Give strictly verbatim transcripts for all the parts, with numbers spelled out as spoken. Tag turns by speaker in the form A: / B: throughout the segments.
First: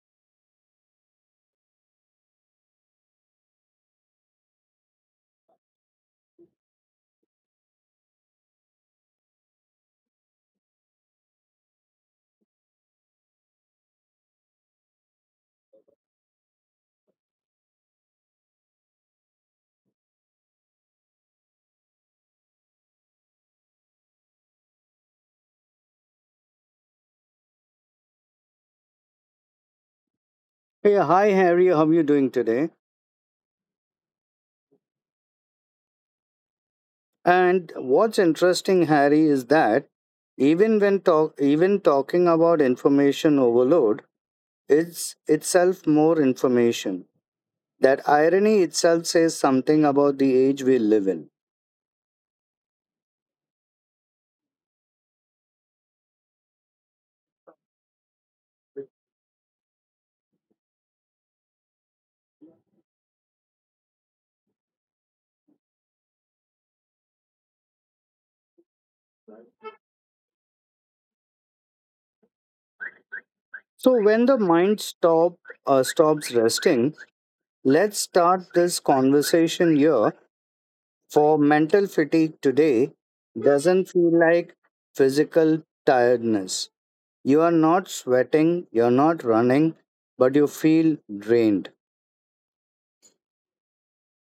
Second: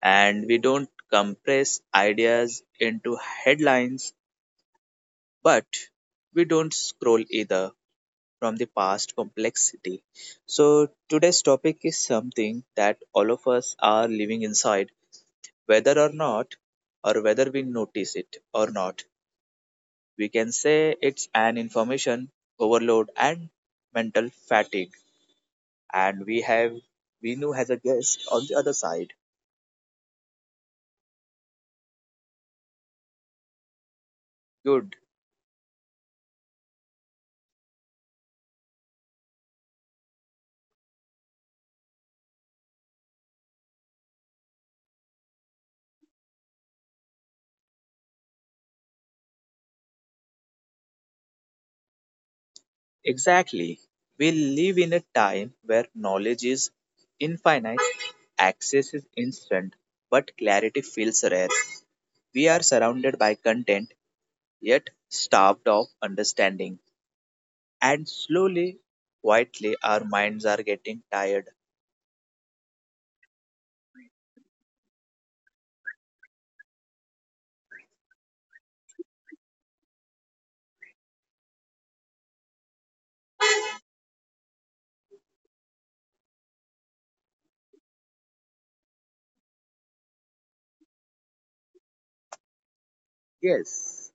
A: and we don't compress ideas into headlines, but we don't scroll either from the past complexity. So today's topic is something that all of us are living inside, whether or not, or whether we notice it or not. We can say it's an information overload and mental fatigue and we have Vinu as a guest on the other side.
B: Hey, hi Harry, how are you doing today?
A: Good.
B: And what's interesting, Harry, is that even when talk even talking about information overload, it's itself more information. That irony itself says something about the age we live in.
A: Exactly. We live in a time where knowledge is infinite, access is instant, but clarity feels rare. We are surrounded by content, yet starved of understanding. And slowly, quietly, our minds are getting tired.
B: So when the mind stop uh, stops resting, let's start this conversation here. For mental fatigue today doesn't feel like physical tiredness. You are not sweating, you're not running, but you feel drained.
A: Yes,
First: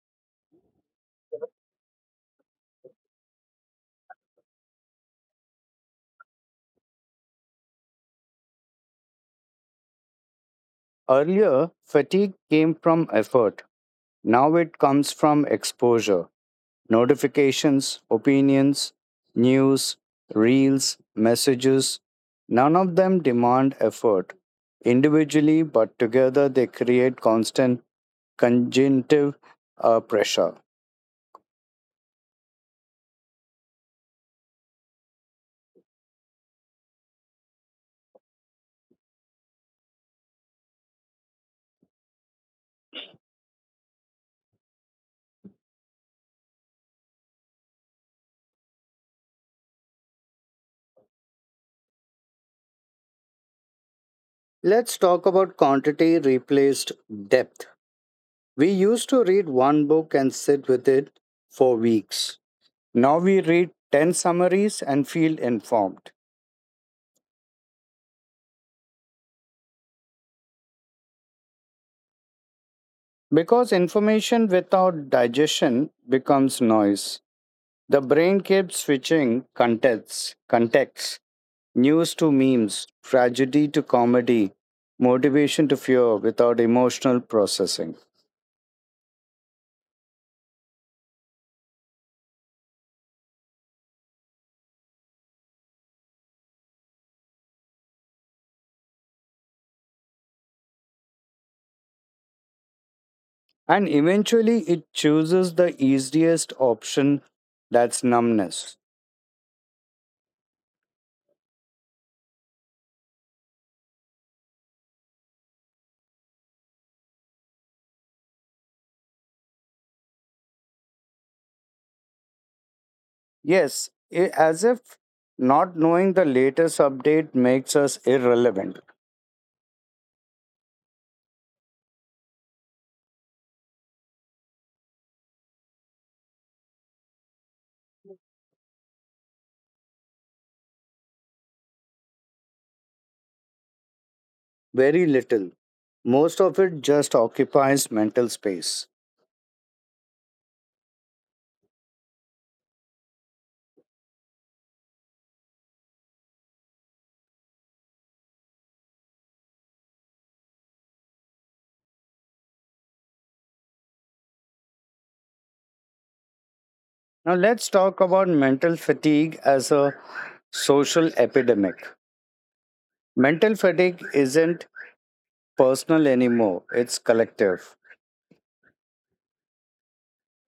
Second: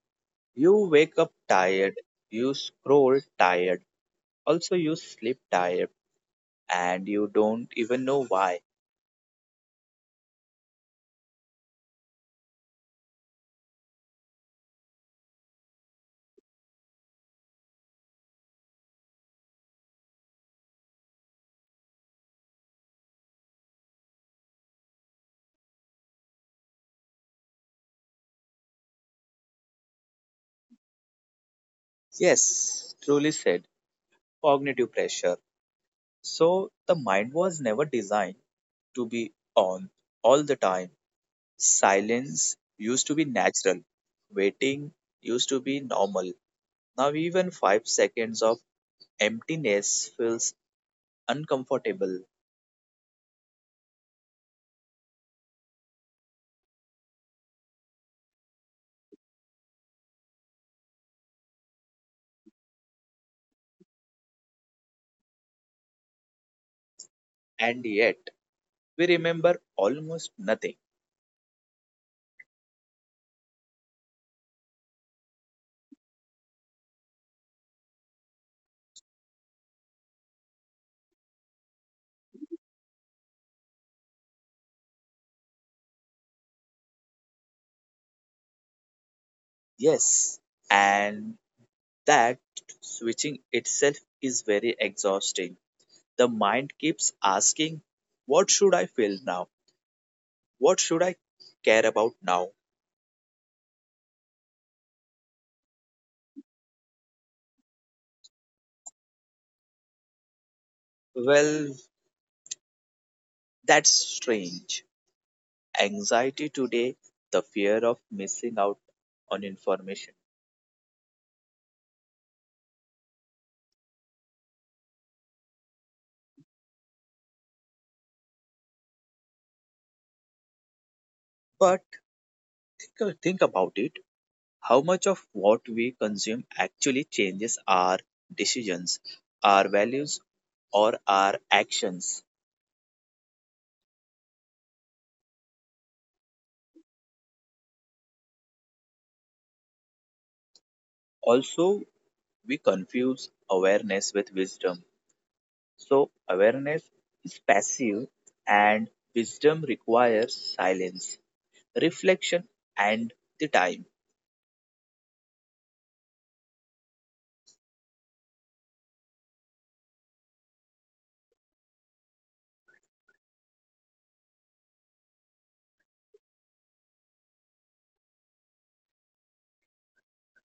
A: you wake up tired, you scroll tired, also, you sleep tired, and you don't even know why.
B: Earlier, fatigue came from effort. Now it comes from exposure, notifications, opinions, news, reels, messages. None of them demand effort. Individually, but together, they create constant conjunctive uh, pressure.
A: Yes, truly said. Cognitive pressure. So the mind was never designed to be on all the time. Silence used to be natural. Waiting used to be normal. Now even five seconds of emptiness feels uncomfortable.
B: Let's talk about quantity replaced depth. We used to read one book and sit with it for weeks. Now we read ten summaries and feel informed.
A: And yet we remember almost nothing.
B: Because information without digestion becomes noise. The brain keeps switching contexts, contexts, news to memes, tragedy to comedy, motivation to fear without emotional processing.
A: Yes. And that switching itself is very exhausting. The mind keeps asking, what should I feel now? What should I care about now?
B: And eventually it chooses the easiest option, that's numbness.
A: Well, that's strange. Anxiety today, the fear of missing out on information.
B: Yes, i- as if not knowing the latest update makes us irrelevant.
A: But think, think about it. How much of what we consume actually changes our decisions, our values, or our actions?
B: Very little. Most of it just occupies mental space.
A: Also, we confuse awareness with wisdom. So, awareness is passive and wisdom requires silence. reflection, and the time.
B: Now, let's talk about mental fatigue as a social epidemic. Mental fatigue isn't personal anymore, it's collective.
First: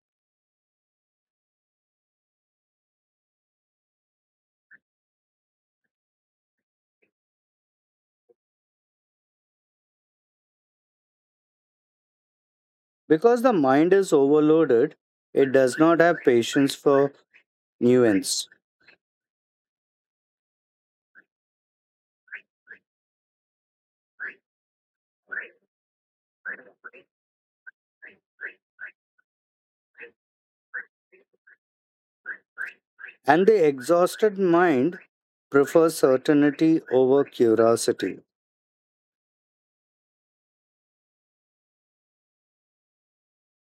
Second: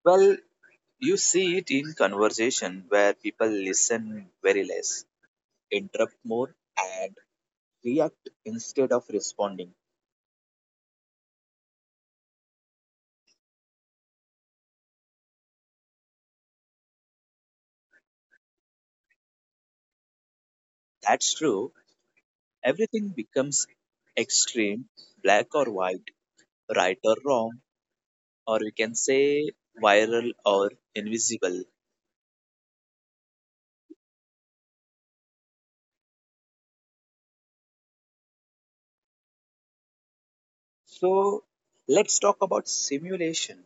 A: Well, you see it in conversation where people listen very less, interrupt more, and react instead of responding.
B: Because the mind is overloaded, it does not have patience for nuance.
A: That's true. Everything becomes extreme, black or white, right or wrong, or we can say viral or invisible.
B: And the exhausted mind prefers certainty over curiosity.
A: So, let's talk about simulation.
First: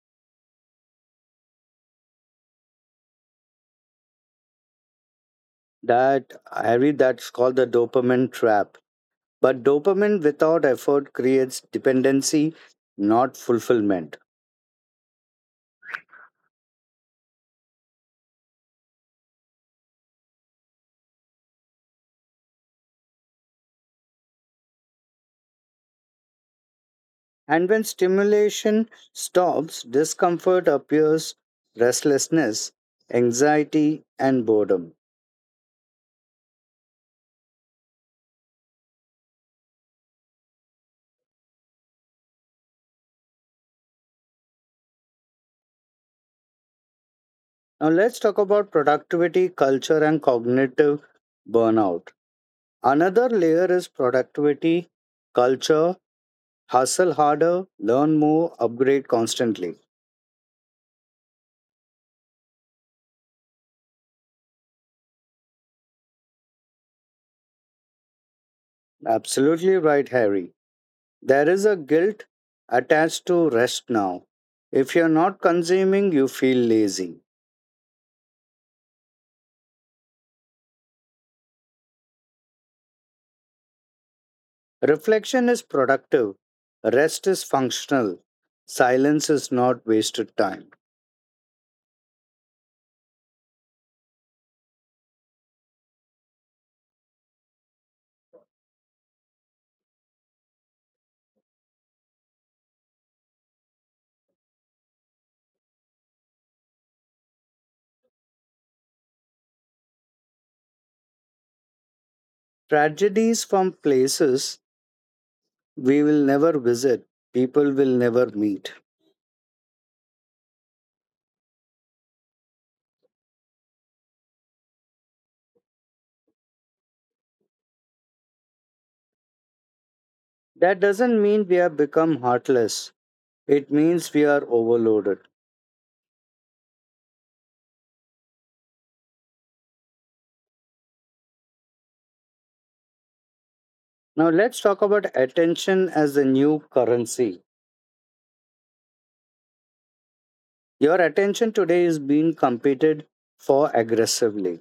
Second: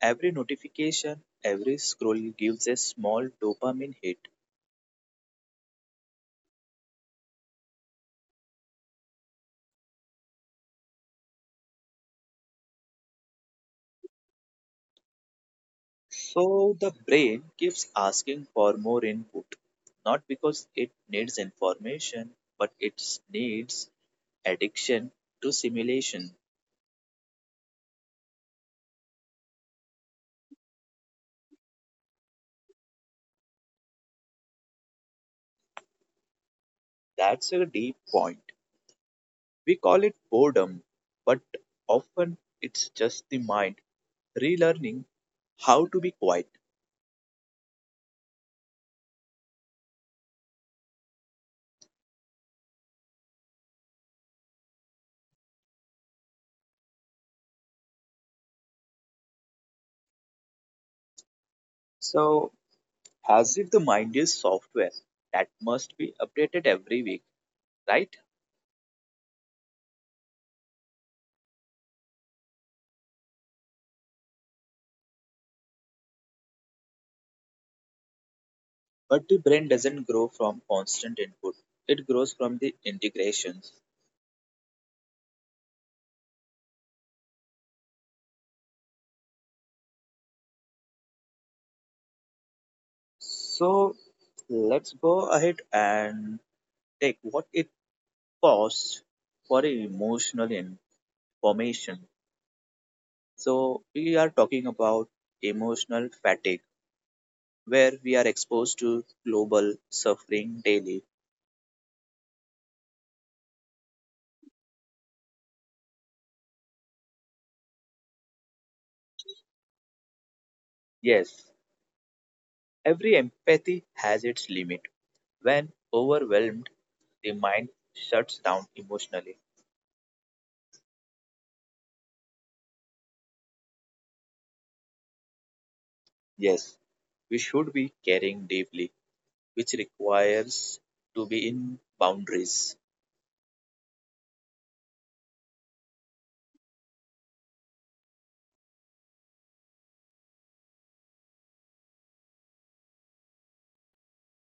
A: Every notification, every scroll gives a small dopamine hit.
B: That I read, that's called the dopamine trap. But dopamine without effort creates dependency, not fulfillment.
A: So the brain keeps asking for more input, not because it needs information, but it needs addiction to simulation.
B: And when stimulation stops, discomfort appears, restlessness, anxiety, and boredom.
A: That's a deep point. We call it boredom, but often it's just the mind relearning how to be quiet.
B: Now let's talk about productivity, culture, and cognitive burnout. Another layer is productivity, culture, hustle harder, learn more, upgrade constantly.
A: So, as if the mind is software that must be updated every week, right?
B: Absolutely right, Harry. There is a guilt attached to rest now. If you're not consuming, you feel lazy.
A: But the brain doesn't grow from constant input, it grows from the integrations.
B: Reflection is productive, rest is functional, silence is not wasted time.
A: So, let's go ahead and take what it costs for emotional information. So, we are talking about emotional fatigue, where we are exposed to global suffering daily.
B: Tragedies from places we will never visit, people will never meet.
A: Yes, every empathy has its limit. When overwhelmed, the mind shuts down emotionally.
B: That doesn't mean we have become heartless, it means we are overloaded.
A: Yes, we should be caring deeply, which requires to be in boundaries.
B: Now, let's talk about attention as the new currency. Your attention today is being competed for aggressively.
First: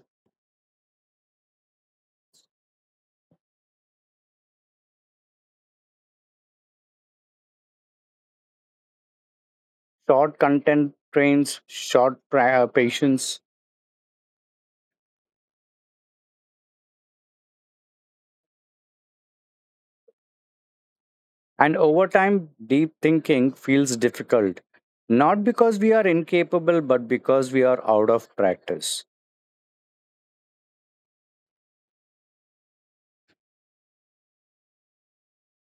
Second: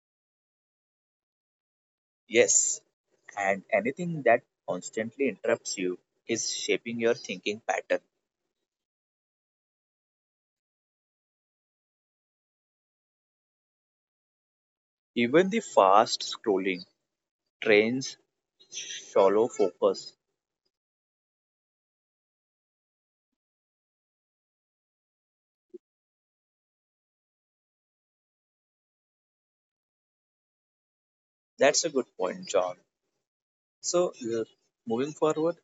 A: Yes, and anything that constantly interrupts you is shaping your thinking pattern.
B: Short content trains short pra- uh, patience,
A: Even the fast scrolling trains shallow focus.
B: and over time, deep thinking feels difficult. Not because we are incapable, but because we are out of practice.
A: That's a good point, John. So, uh, moving forward,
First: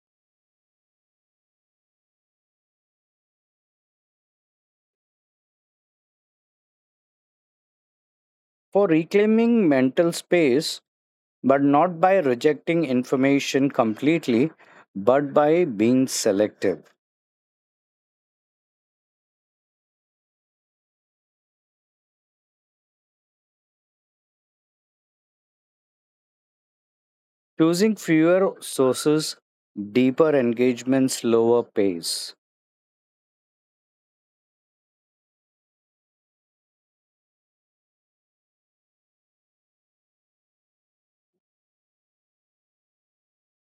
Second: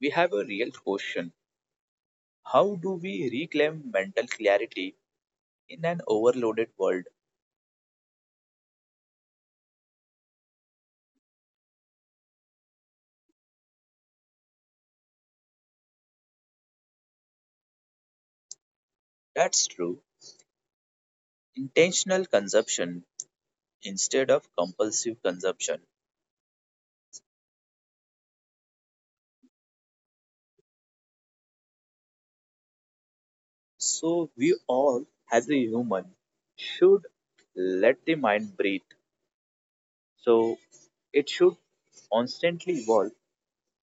A: we have a real question. How do we reclaim mental clarity in an overloaded world?
B: For reclaiming mental space, but not by rejecting information completely, but by being selective.
A: That's true. Intentional consumption instead of compulsive consumption.
B: Choosing fewer sources, deeper engagements, lower pace.
A: So, we all, as a human, should let the mind breathe So it should constantly evolve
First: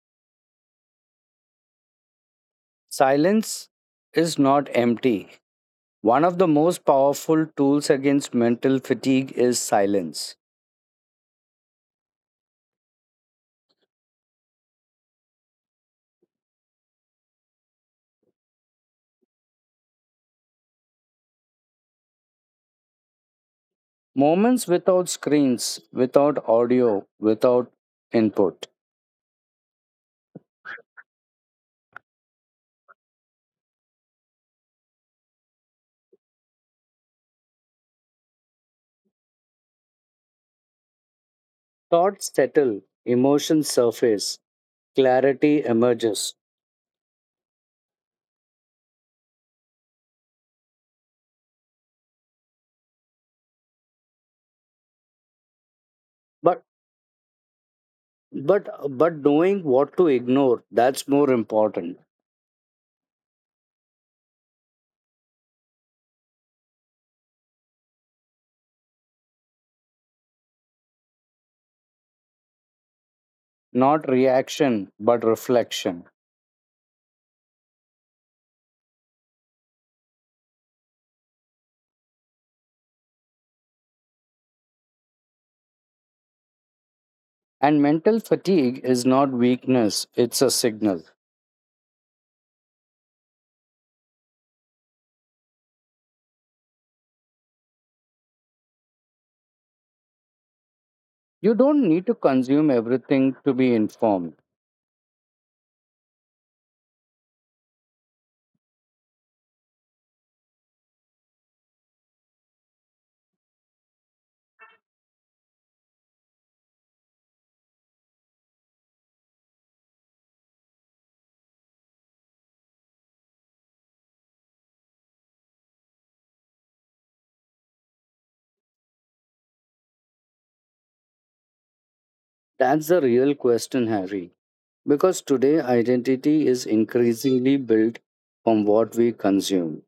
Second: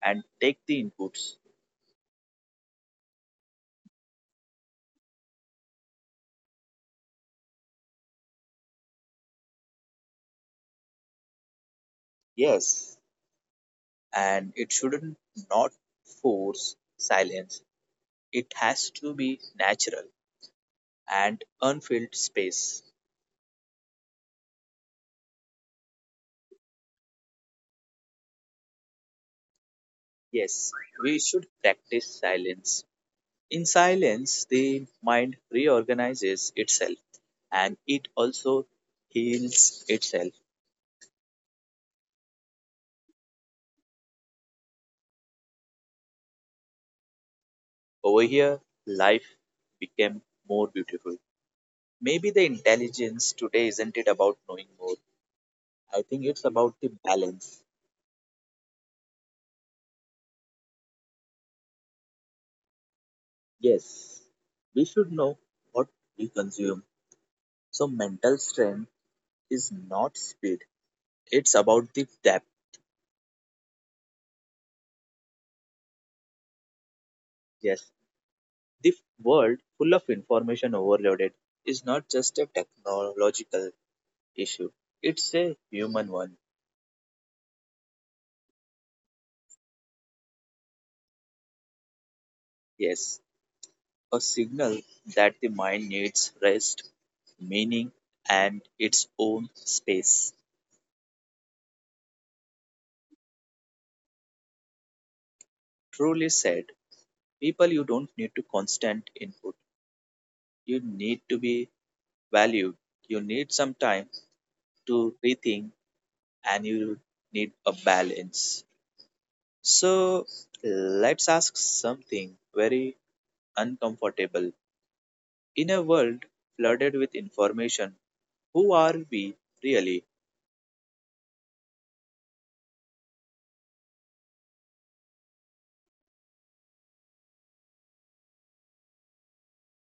A: and take the inputs.
B: Silence is not empty. One of the most powerful tools against mental fatigue is silence.
A: Yes, and it shouldn't not force silence. It has to be natural and unfilled space.
B: Moments without screens, without audio, without input.
A: yes, We should practice silence. In silence, the mind reorganizes itself and it also heals itself.
B: Thoughts settle, emotions surface, clarity emerges.
A: Over here, life became more beautiful. Maybe the intelligence today isn't it about knowing more? I think it's
B: But
A: about the balance.
B: but but knowing what to ignore, that's more important.
A: Yes, we should know what we consume. So, mental strength is not speed, it's about the depth.
B: Not reaction, but reflection.
A: Yes, the world full of information overloaded is not just a technological issue, it's a human one.
B: And mental fatigue is not weakness, it's a signal.
A: Yes, a signal that the mind needs rest, meaning, and its own space.
B: You don't need to consume everything to be informed.
A: Truly said, people, you don't need to constant input You need to be valued. You need some time to rethink and you need a balance. So let's ask something very uncomfortable. In a world flooded with information, who are we really?
B: That's the real question, Harry. Because today, identity is increasingly built from what we consume.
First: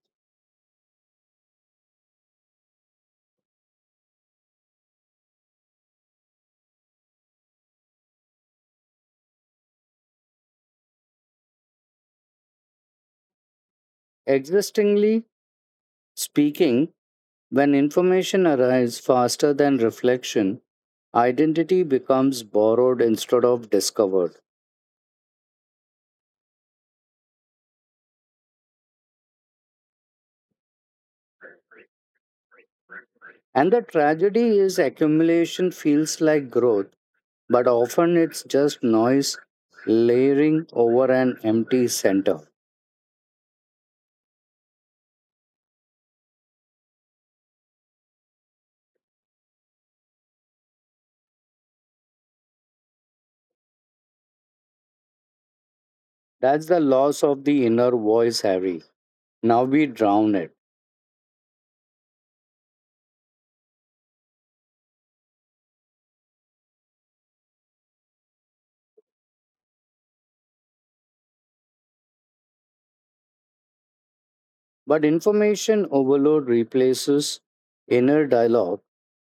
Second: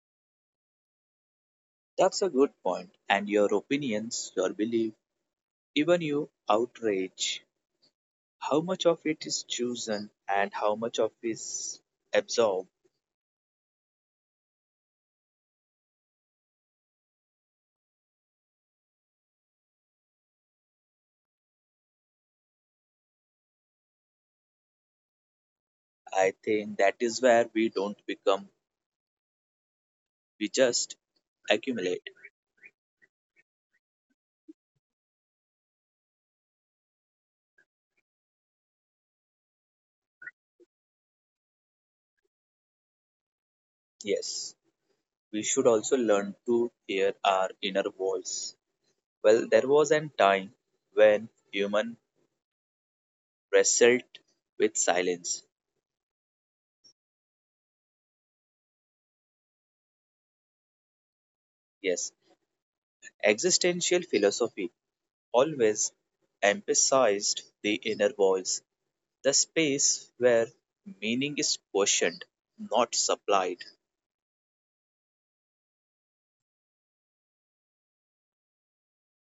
A: That's a good point. And your opinions, your belief, even your outrage, how much of it is chosen and how much of it is absorbed?
B: Existingly speaking, when information arrives faster than reflection, identity becomes borrowed instead of discovered.
A: I think that is where we don't become, we just accumulate.
B: And the tragedy is accumulation feels like growth, but often it's just noise layering over an empty center.
A: Yes. We should also learn to hear our inner voice. Well, there was a time when human wrestled with silence.
B: That's the loss of the inner voice, Harry. Now we drown it.
A: Yes, existential philosophy always emphasized the inner voice, the space where meaning is questioned, not supplied.
B: But information overload replaces inner dialogue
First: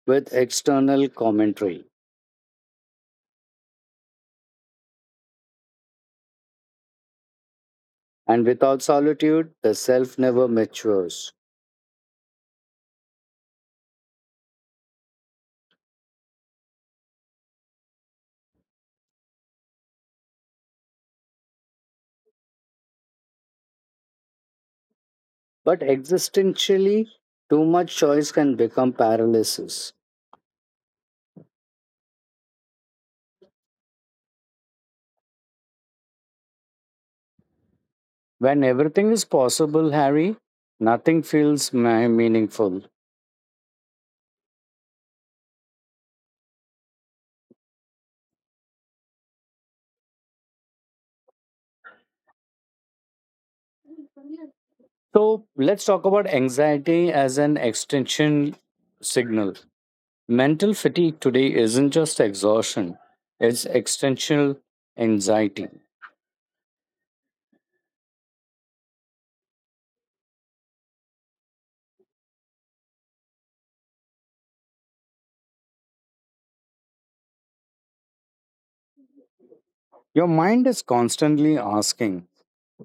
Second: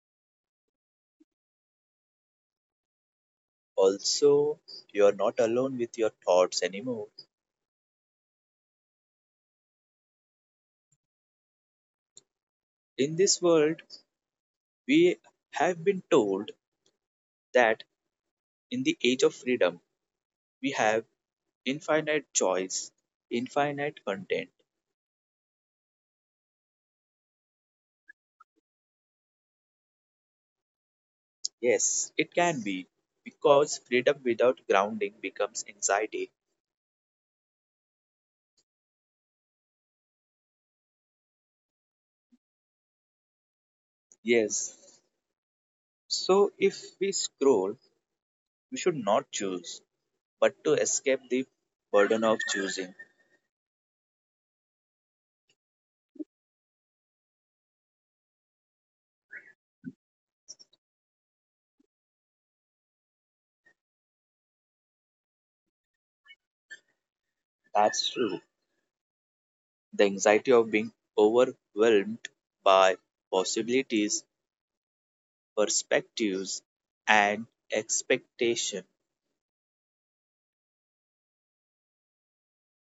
B: with external commentary.
A: Also, you are not alone with your thoughts anymore.
B: And without solitude, the self never matures.
A: In this world, we have been told that in the age of freedom, we have Infinite choice, infinite content.
B: But existentially, too much choice can become paralysis.
A: Yes, it can be because freedom without grounding becomes anxiety.
B: When everything is possible, Harry, nothing feels ma- meaningful.
A: Yes. So if we scroll, we should not choose, but to escape the burden of choosing.
B: So let's talk about anxiety as an extension signal. Mental fatigue today isn't just exhaustion, it's extensional anxiety.
A: That's true. The anxiety of being overwhelmed by possibilities, perspectives, and expectation.
B: Your mind is constantly asking,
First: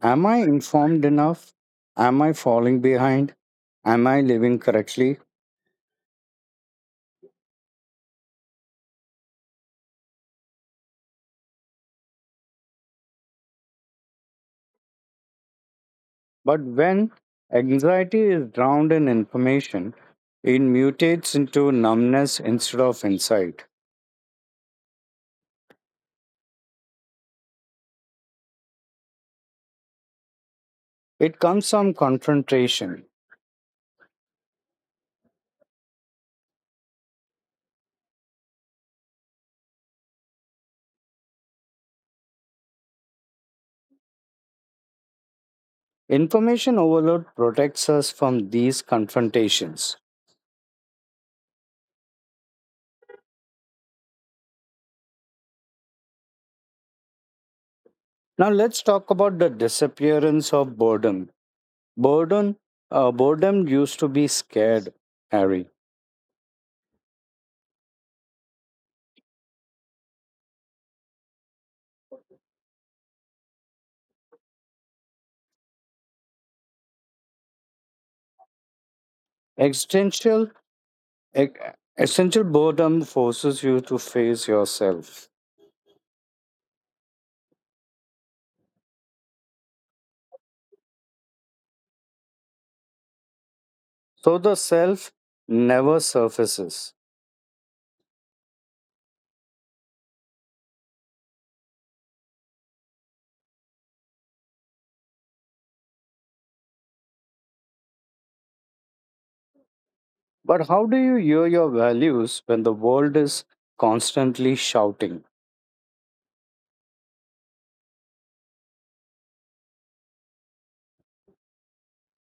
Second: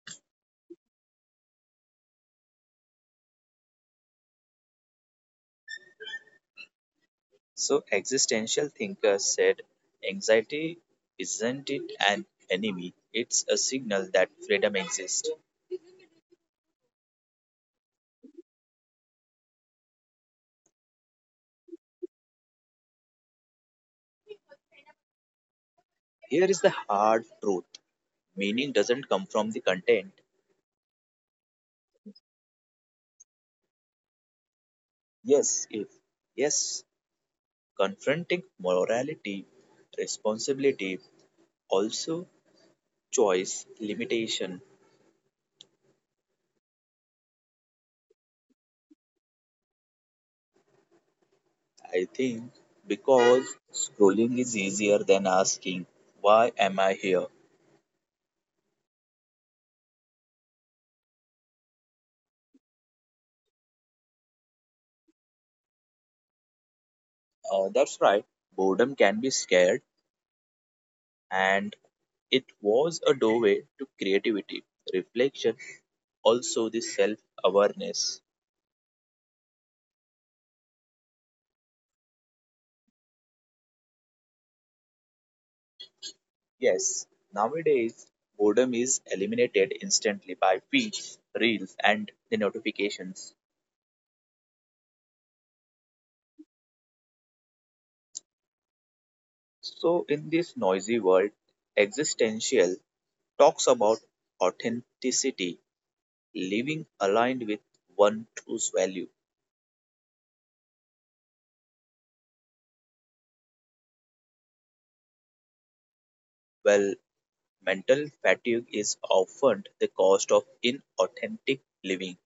B: am I informed enough? Am I falling behind? Am I living correctly?
A: So existential thinkers said anxiety isn't it an enemy, it's a signal that freedom exists.
B: But when anxiety is drowned in information, it mutates into numbness instead of insight.
A: Here is the hard truth. Meaning doesn't come from the content.
B: It comes from confrontation.
A: Yes, if yes, confronting morality, responsibility, also choice, limitation.
B: Information overload protects us from these confrontations.
A: I think because scrolling is easier than asking, why am I here?
B: Now, let's talk about the disappearance of boredom. Boredom, uh, boredom used to be scared, Harry.
A: Uh, that's right. Boredom can be scared and It was a doorway to creativity, reflection, also the self awareness.
B: Existential E- Essential boredom forces you to face yourself.
A: Yes, nowadays boredom is eliminated instantly by feeds, reels, and the notifications.
B: So the self never surfaces.
A: So, in this noisy world, existential talks about authenticity, living aligned with one true's value.
B: But how do you hear your values when the world is constantly shouting,
A: Well, mental fatigue is often the cost of inauthentic living.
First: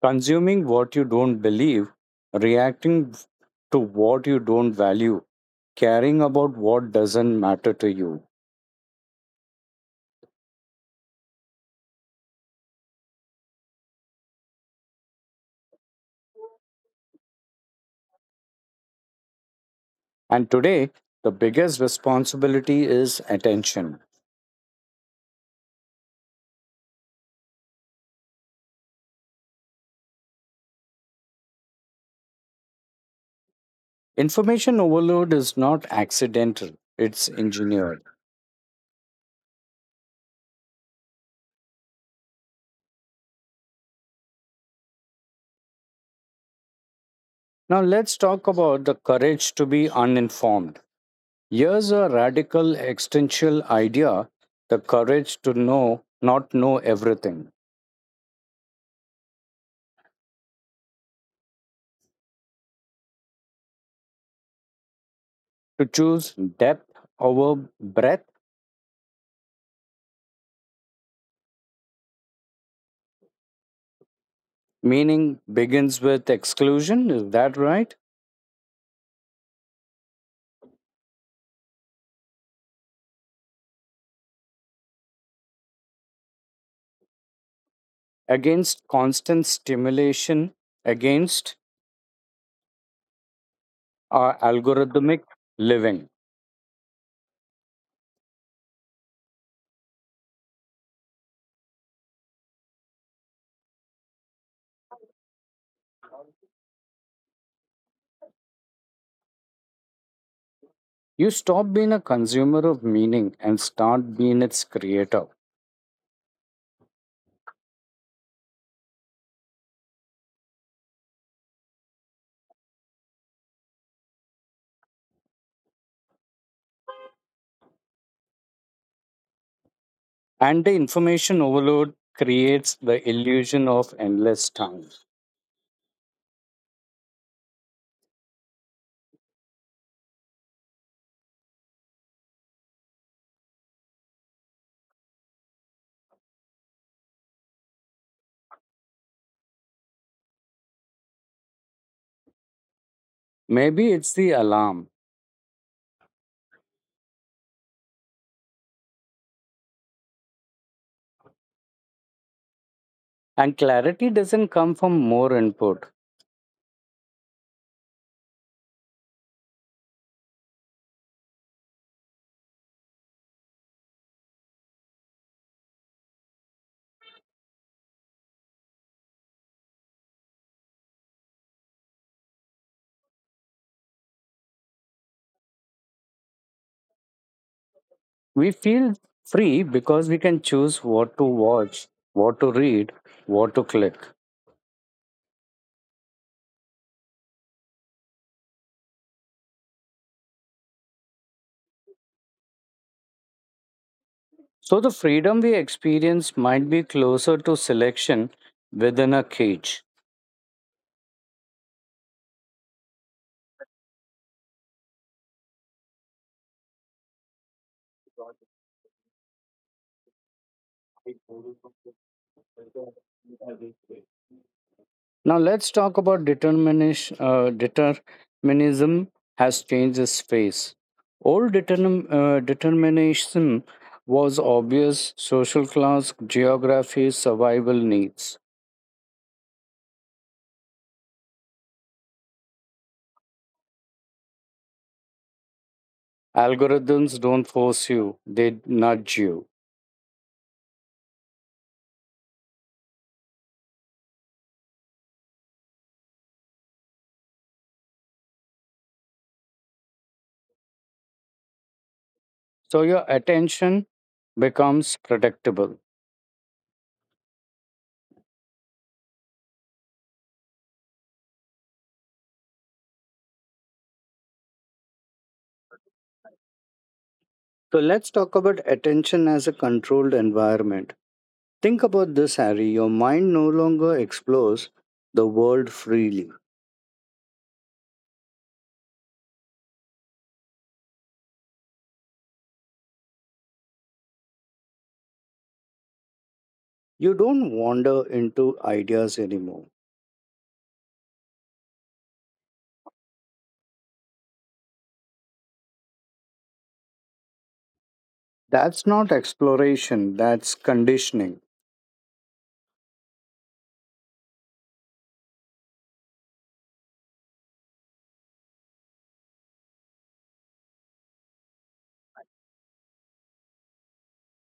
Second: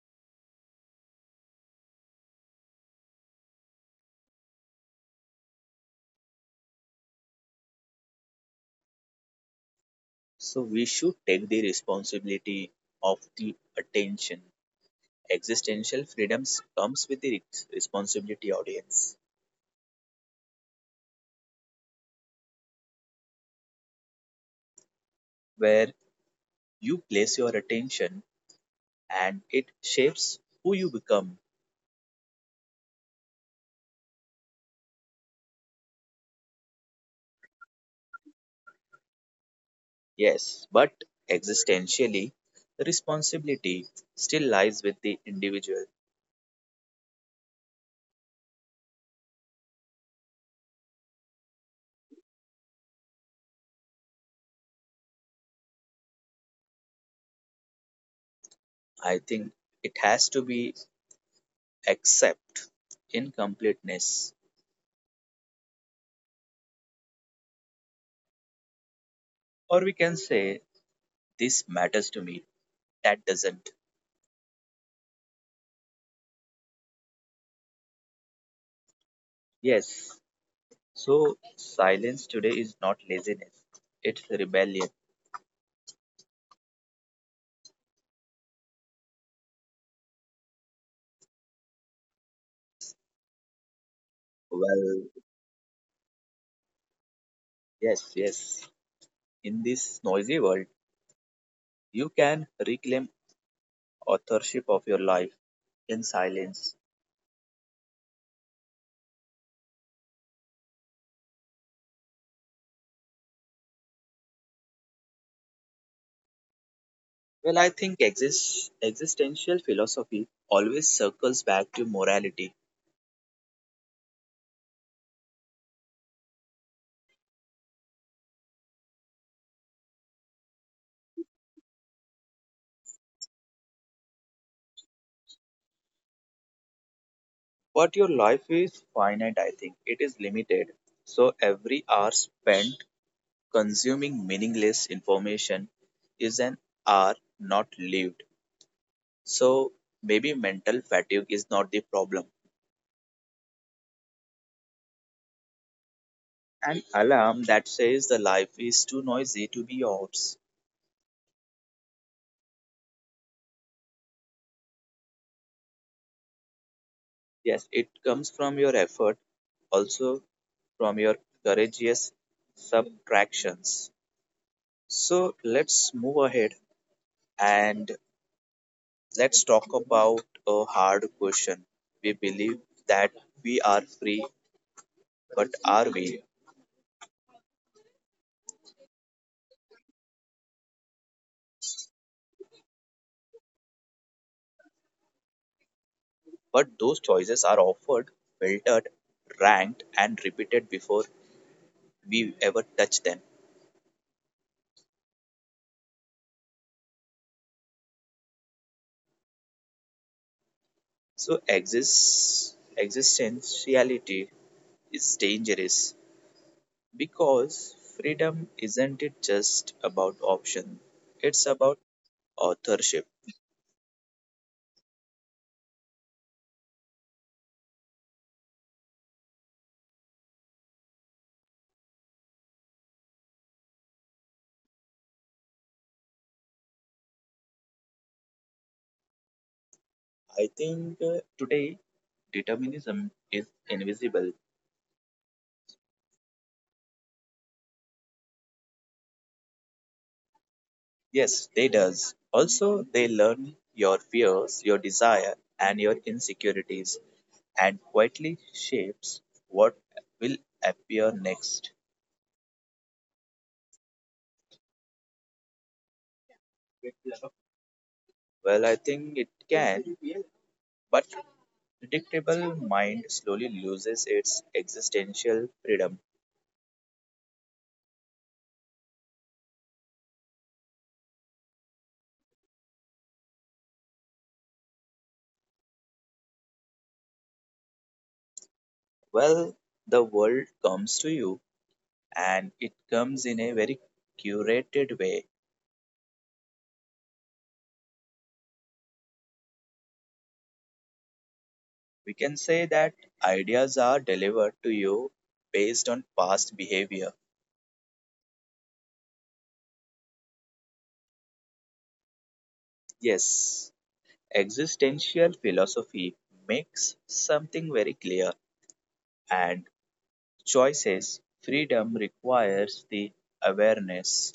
B: consuming what you don't believe, reacting to what you don't value, caring about what doesn't matter to you?
A: So we should take the responsibility of the attention. Existential freedoms comes with the re- responsibility audience,
B: And today, the biggest responsibility is attention.
A: where you place your attention and it shapes who you become.
B: Information overload is not accidental, it's engineered.
A: Yes, but existentially, the responsibility still lies with the individual.
B: Now, let's talk about the courage to be uninformed. Here's a radical existential idea, the courage to know, not know everything.
A: I think it has to be accept in completeness,
B: To choose depth over breadth,
A: or we can say this matters to me. That doesn't.
B: meaning begins with exclusion, is that right?
A: Yes, So, silence today is not laziness, it's rebellion.
B: Against constant stimulation, against uh,
A: Well,
B: algorithmic living.
A: yes, yes. In this noisy world, you can reclaim authorship of your life in silence.
B: You stop being a consumer of meaning and start being its creator.
A: Well, I think exist, existential philosophy always circles back to morality.
B: And the information overload creates the illusion of endless time.
A: But your life is finite, I think. It is limited. So, every hour spent consuming meaningless information is an hour not lived. So maybe mental fatigue is not the problem.
B: Maybe it's the alarm,
A: An alarm that says the life is too noisy to be yours.
B: and clarity doesn't come from more input.
A: Yes, it comes from your effort, also from your courageous subtractions. So let's move ahead and let's talk about a hard question. We believe that we are free, but are we?
B: We feel free because we can choose what to watch, what to read, what to click.
A: But those choices are offered, filtered, ranked, and repeated before we ever touch them.
B: So the freedom we experience might be closer to selection within a cage.
A: So exist existentiality is dangerous because freedom isn't it just about option. It's about authorship.
B: Now let's talk about determination. Uh, determinism has changed its face. Old determin- uh, determinism was obvious social class, geography, survival needs.
A: I think uh, today determinism is invisible.
B: Algorithms don't force you, they nudge you.
A: Yes, they does. Also they learn your fears, your desire and your insecurities and quietly shapes what will appear next.
B: So your attention becomes predictable.
A: Well, I think it can, but predictable mind slowly loses its existential freedom.
B: So let's talk about attention as a controlled environment. Think about this, Harry. Your mind no longer explores the world freely.
A: Well, the world comes to you and it comes in a very curated way.
B: You don't wander into ideas anymore.
A: We can say that ideas are delivered to you based on past behavior.
B: That's not exploration, that's conditioning.
A: Yes, existential philosophy makes something very clear and choices. Freedom requires the awareness.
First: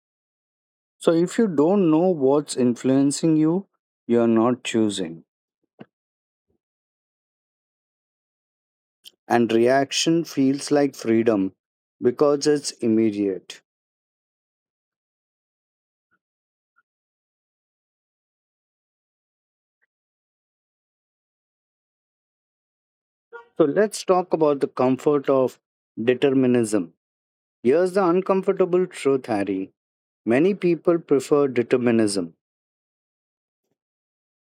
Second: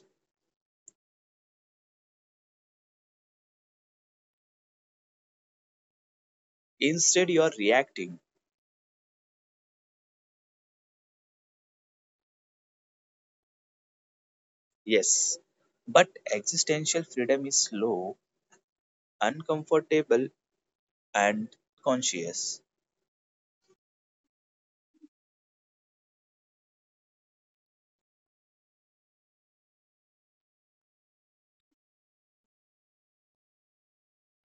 B: So, if you don't know what's influencing you, you're not choosing.
A: Instead, you are reacting.
B: And reaction feels like freedom because it's immediate.
A: Yes, but existential freedom is slow, uncomfortable, and conscious.
B: So, let's talk about the comfort of determinism. Here's the uncomfortable truth, Harry. Many people prefer determinism.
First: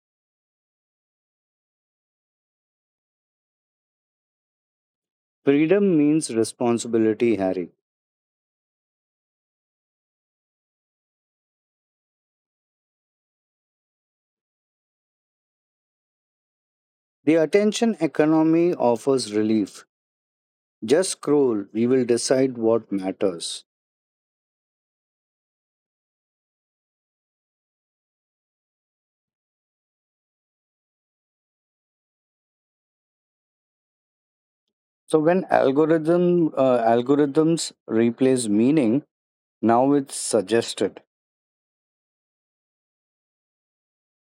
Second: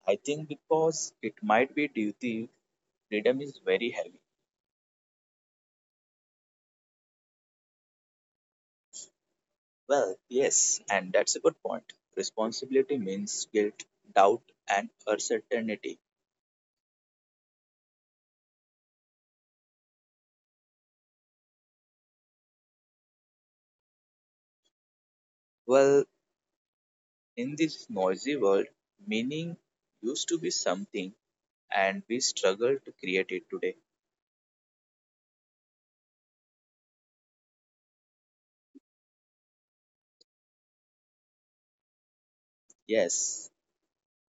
A: I think because it might be duty, freedom is very heavy.
B: Freedom means responsibility, Harry.
A: Well, yes, and that's a good point. Responsibility means guilt, doubt, and uncertainty.
B: The attention economy offers relief, just scroll, we will decide what matters.
A: Well, in this noisy world, meaning used to be something, and we struggle to create it today.
B: So when algorithm uh, algorithms replace meaning, now it's suggested.
A: Yes,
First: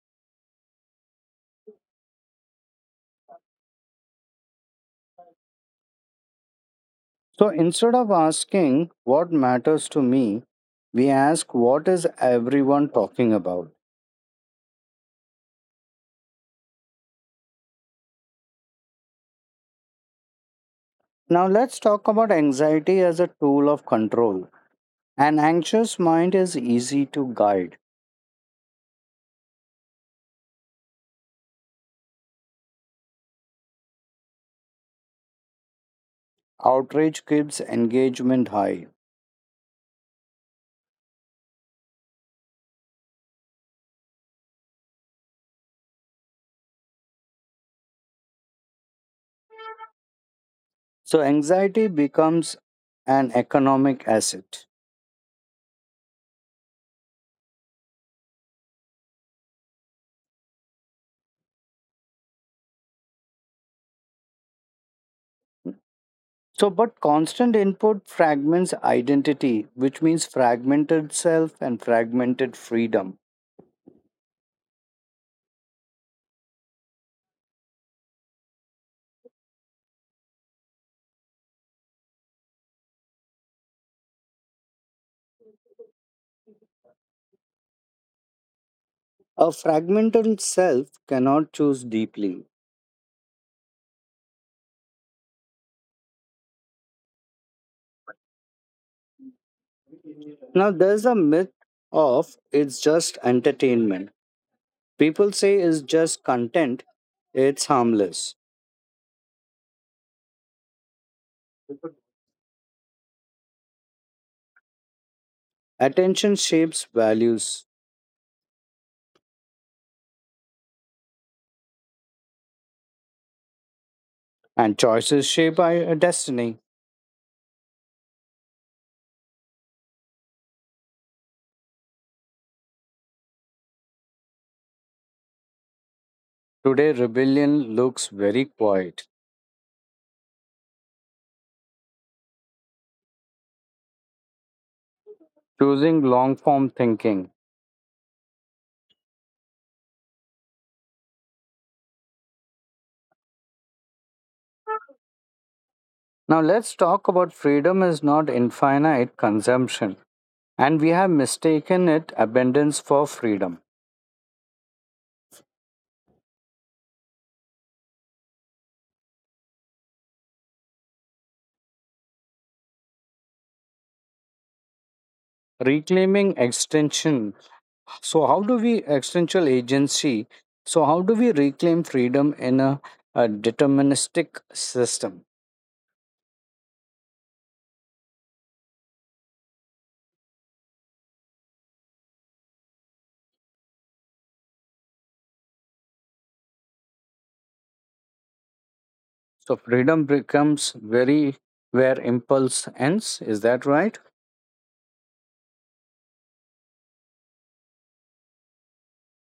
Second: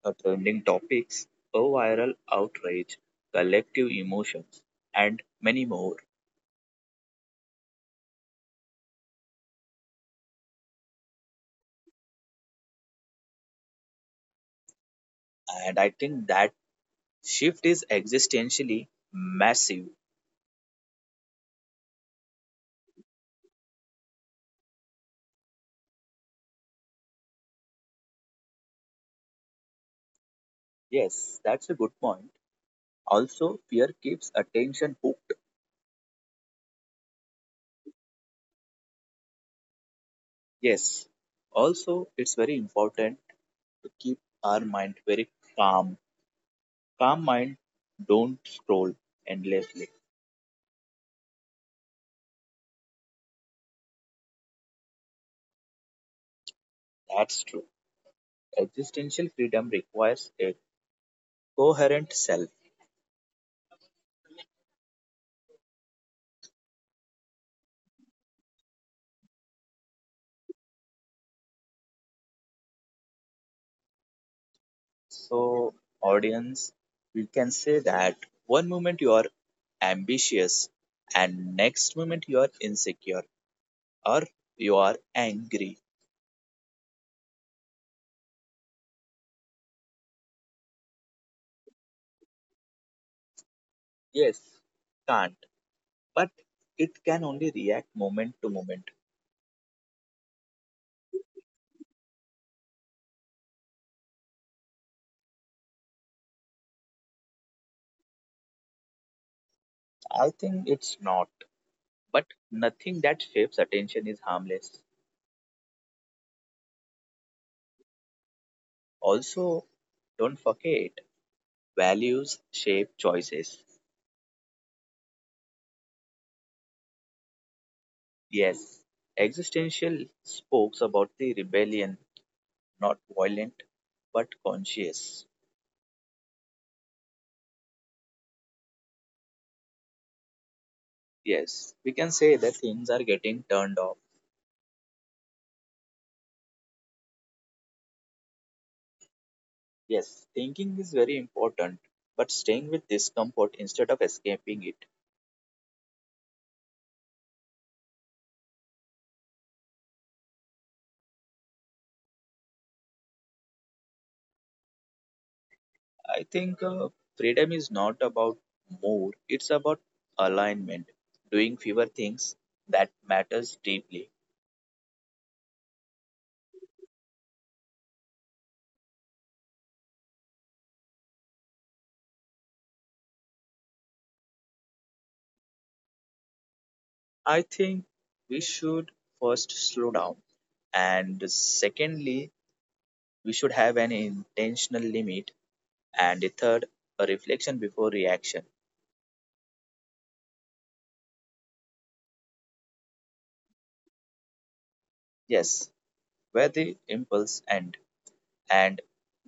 A: The trending topics a viral outrage, collective emotions, and many more.
B: So instead of asking what matters to me, we ask what is everyone talking about.
A: And I think that shift is existentially massive.
B: Now let's talk about anxiety as a tool of control, an anxious mind is easy to guide.
A: Yes, that's a good point. Also, fear keeps attention hooked.
B: Outrage keeps engagement high,
A: Yes. Also, it's very important to keep our mind very calm. Calm mind, don't scroll endlessly.
B: so anxiety becomes an economic asset.
A: That's true. Existential freedom requires a coherent self
B: So, but constant input fragments identity, which means fragmented self and fragmented freedom.
A: So, audience, we can say that one moment you are ambitious, and next moment you are insecure or you are angry.
B: A fragmented self cannot choose deeply.
A: Yes, can't, but it can only react moment to moment.
B: Now, there's a myth of, it's just entertainment. People say it's just content, it's harmless.
A: I think it's not, but nothing that shapes attention is harmless.
B: Attention shapes values,
A: Also, don't forget values shape choices.
B: and choices shape our destiny.
A: Yes, existential spokes about the rebellion not violent but conscious.
B: Today, rebellion looks very quiet,
A: Yes, we can say that things are getting turned off.
B: choosing long form thinking.
A: Yes, thinking is very important, but staying with discomfort instead of escaping it.
B: Now, let's talk about freedom is not infinite consumption, and we have mistaken it abundance for freedom.
A: I think uh, freedom is not about more, it's about alignment, doing fewer things that matters deeply.
B: Reclaiming extension. So, how do we extension agency? So, how do we reclaim freedom in a, a deterministic system?
A: I think we should first slow down and secondly we should have an intentional limit and a third a reflection before reaction.
B: So, freedom becomes very where impulse ends. Is that right?
A: Yes, where the impulse end and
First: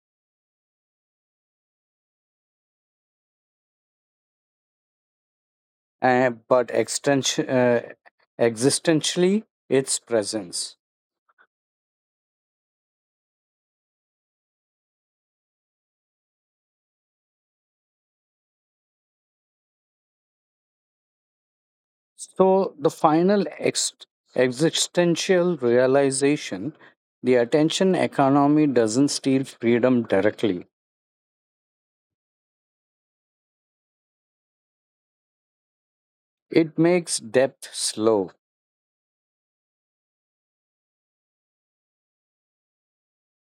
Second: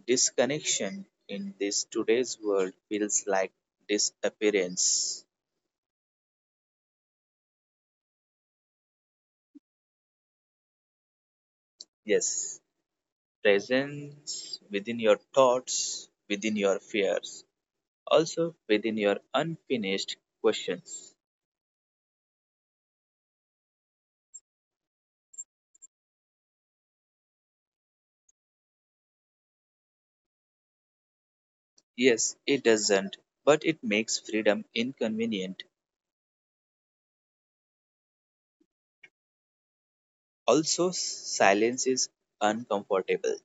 A: disconnection in this today's world feels like disappearance.
B: Uh, but extension, uh, existentially, its presence.
A: Yes, presence within your thoughts, within your fears, also within your unfinished questions.
B: So, the final ex- existential realization, the attention economy doesn't steal freedom directly,
A: Yes, it doesn't, but it makes freedom inconvenient.
B: it makes depth slow.
A: Also, silence is uncomfortable.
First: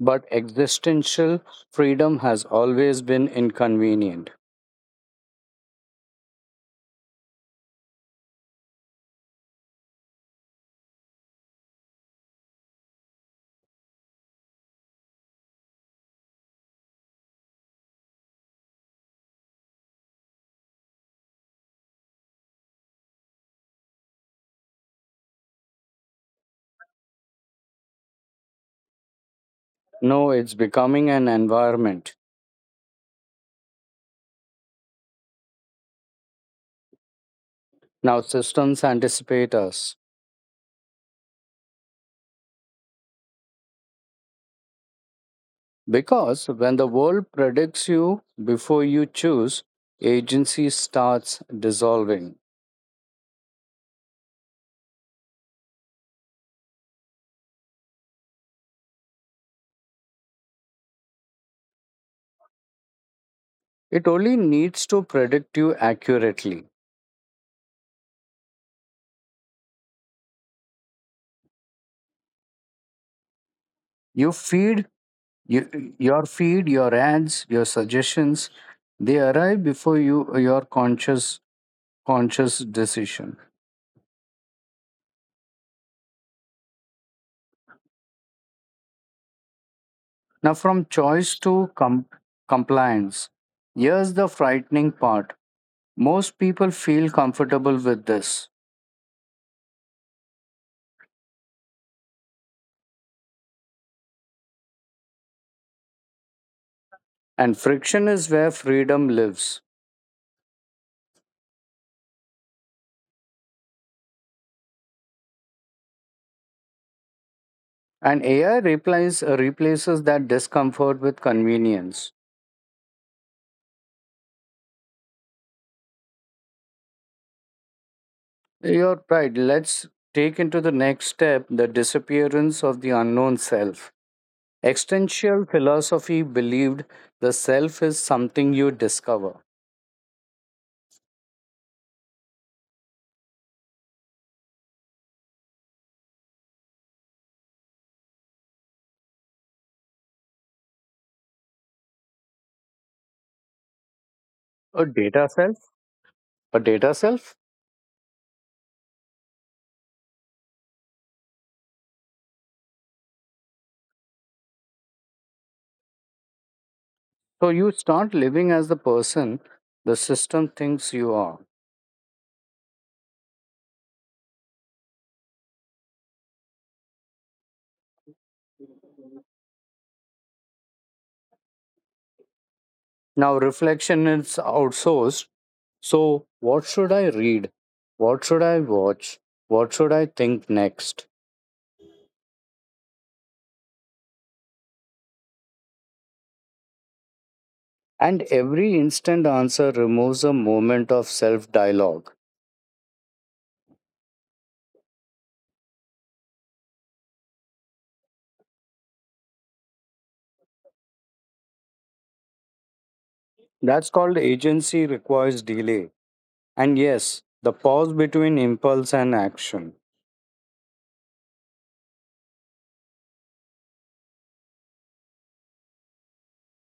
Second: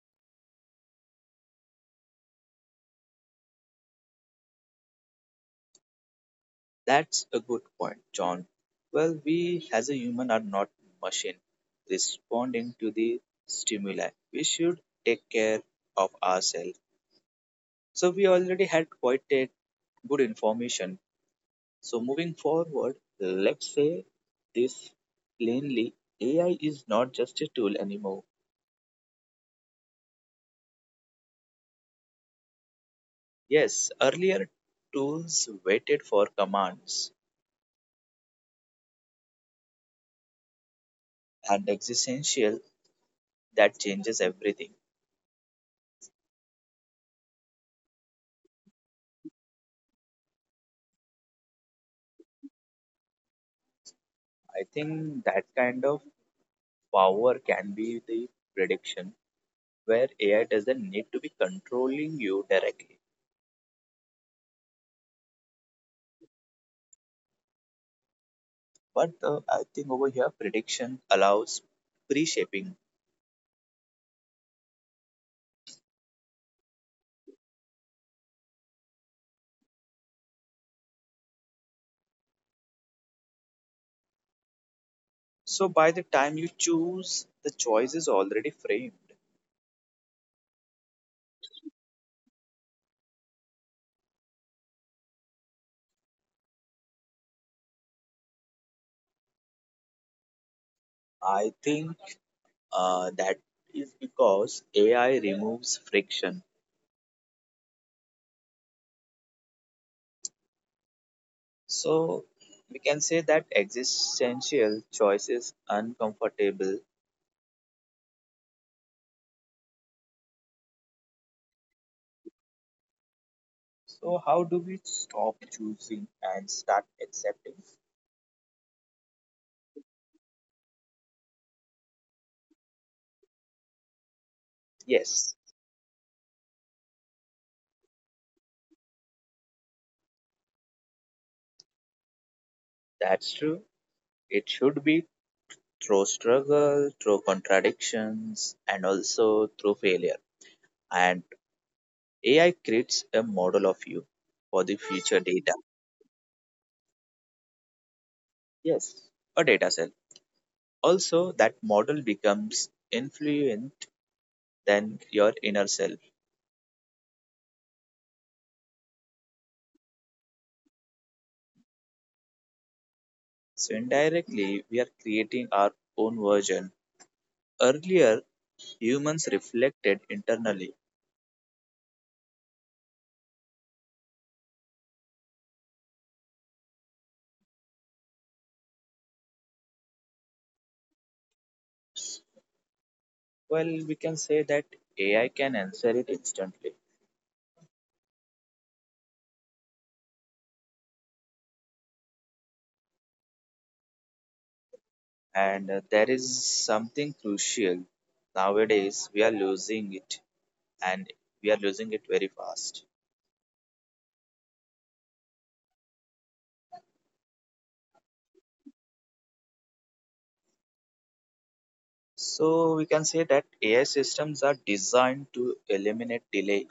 B: But existential freedom has always been inconvenient.
A: That's a good point, John. Well, we as a human are not machine responding to the stimuli. We should take care of ourselves. So we already had quite a good information. So moving forward, let's say this plainly, A I is not just a tool anymore.
B: No, it's becoming an environment.
A: Yes, earlier tools waited for commands
B: Now, systems anticipate us.
A: and existential that changes everything.
B: Because when the world predicts you before you choose, agency starts dissolving.
A: I think that kind of power can be the prediction where A I doesn't need to be controlling you directly.
B: It only needs to predict you accurately.
A: But uh, I think over here, prediction allows pre shaping.
B: You feed you, your feed, your ads, your suggestions. They arrive before you your conscious conscious decision.
A: So by the time you choose, the choice is already framed.
B: Now, from choice to com- compliance. Here's the frightening part. Most people feel comfortable with this,
A: I think uh, that is because A I removes friction.
B: and friction is where freedom lives.
A: So we can say that existential choice is uncomfortable.
B: And A I replies, replaces replaces that discomfort with convenience.
A: So how do we stop choosing and start accepting?
B: You're right. Let's take into the next step the disappearance of the unknown self.
A: Yes,
B: Existential philosophy believed the self is something you discover.
A: that's true. It should be through struggle, through contradictions, and also through failure. And A I creates a model of you for the
B: A
A: future
B: data
A: data.
B: self? A data self?
A: Yes, a data cell. Also, that model becomes influent than your inner self.
B: So you start living as the person the system thinks you are.
A: So indirectly, we are creating our own version. Earlier, humans reflected internally.
B: Now, reflection is outsourced. So, what should I read? What should I watch? What should I think next?
A: Well, we can say that A I can answer it instantly.
B: And every instant answer removes a moment of self dialogue.
A: and uh, there is something crucial nowadays we are losing it and we are losing it very fast.
B: That's called agency requires delay. And yes, the pause between impulse and action.
A: So we can say that AI systems are designed to eliminate delay,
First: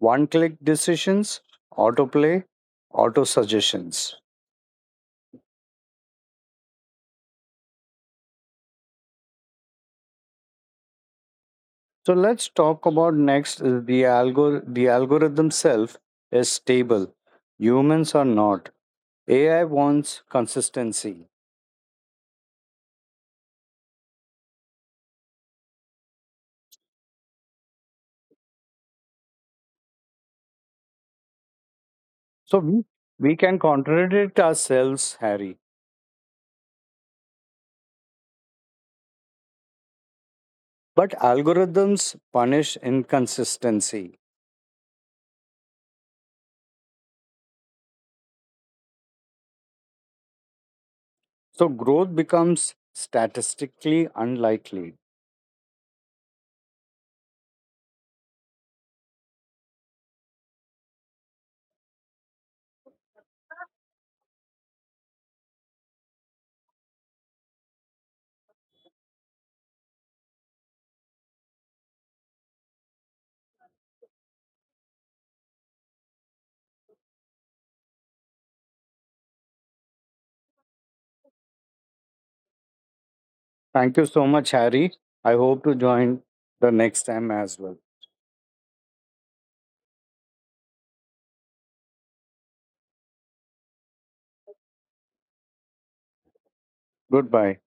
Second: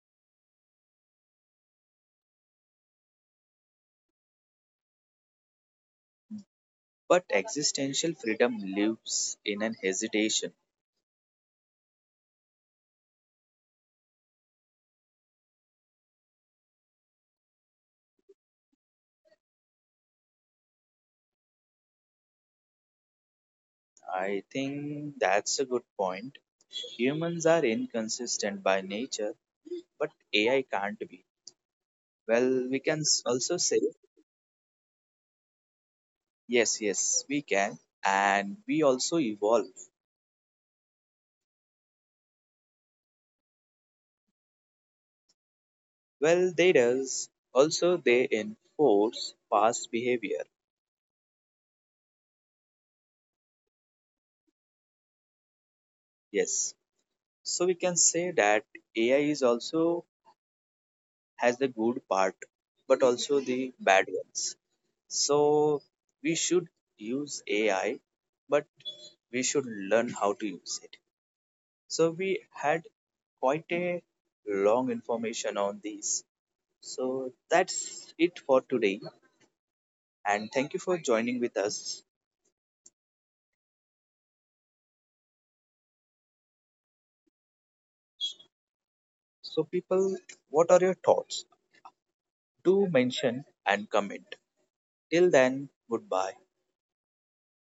B: One click decisions, autoplay, auto suggestions.
A: but existential freedom lives in an hesitation.
B: So let's talk about next is the algor the algorithm self is stable. Humans are not. A I wants consistency.
A: I think that's a good point, humans are inconsistent by nature but AI can't be.
B: So
A: Well, we
B: we,
A: can s-
B: we
A: also
B: can
A: say
B: contradict ourselves, Harry,
A: yes, yes, we can and we also evolve.
B: but algorithms punish inconsistency.
A: Well, they does. Also, they enforce past behavior.
B: So growth becomes statistically unlikely.
A: Yes. So we can say that A I is also has the good part, but also the bad ones. So we should use A I, but we should learn how to use it. So we had quite a long information on these. So that's it for today, and thank you for joining with us.
B: Thank you so much, Harry. I hope to join the next time as well.
A: So, people, what are your thoughts? do mention and comment. Till then, goodbye.
B: Goodbye.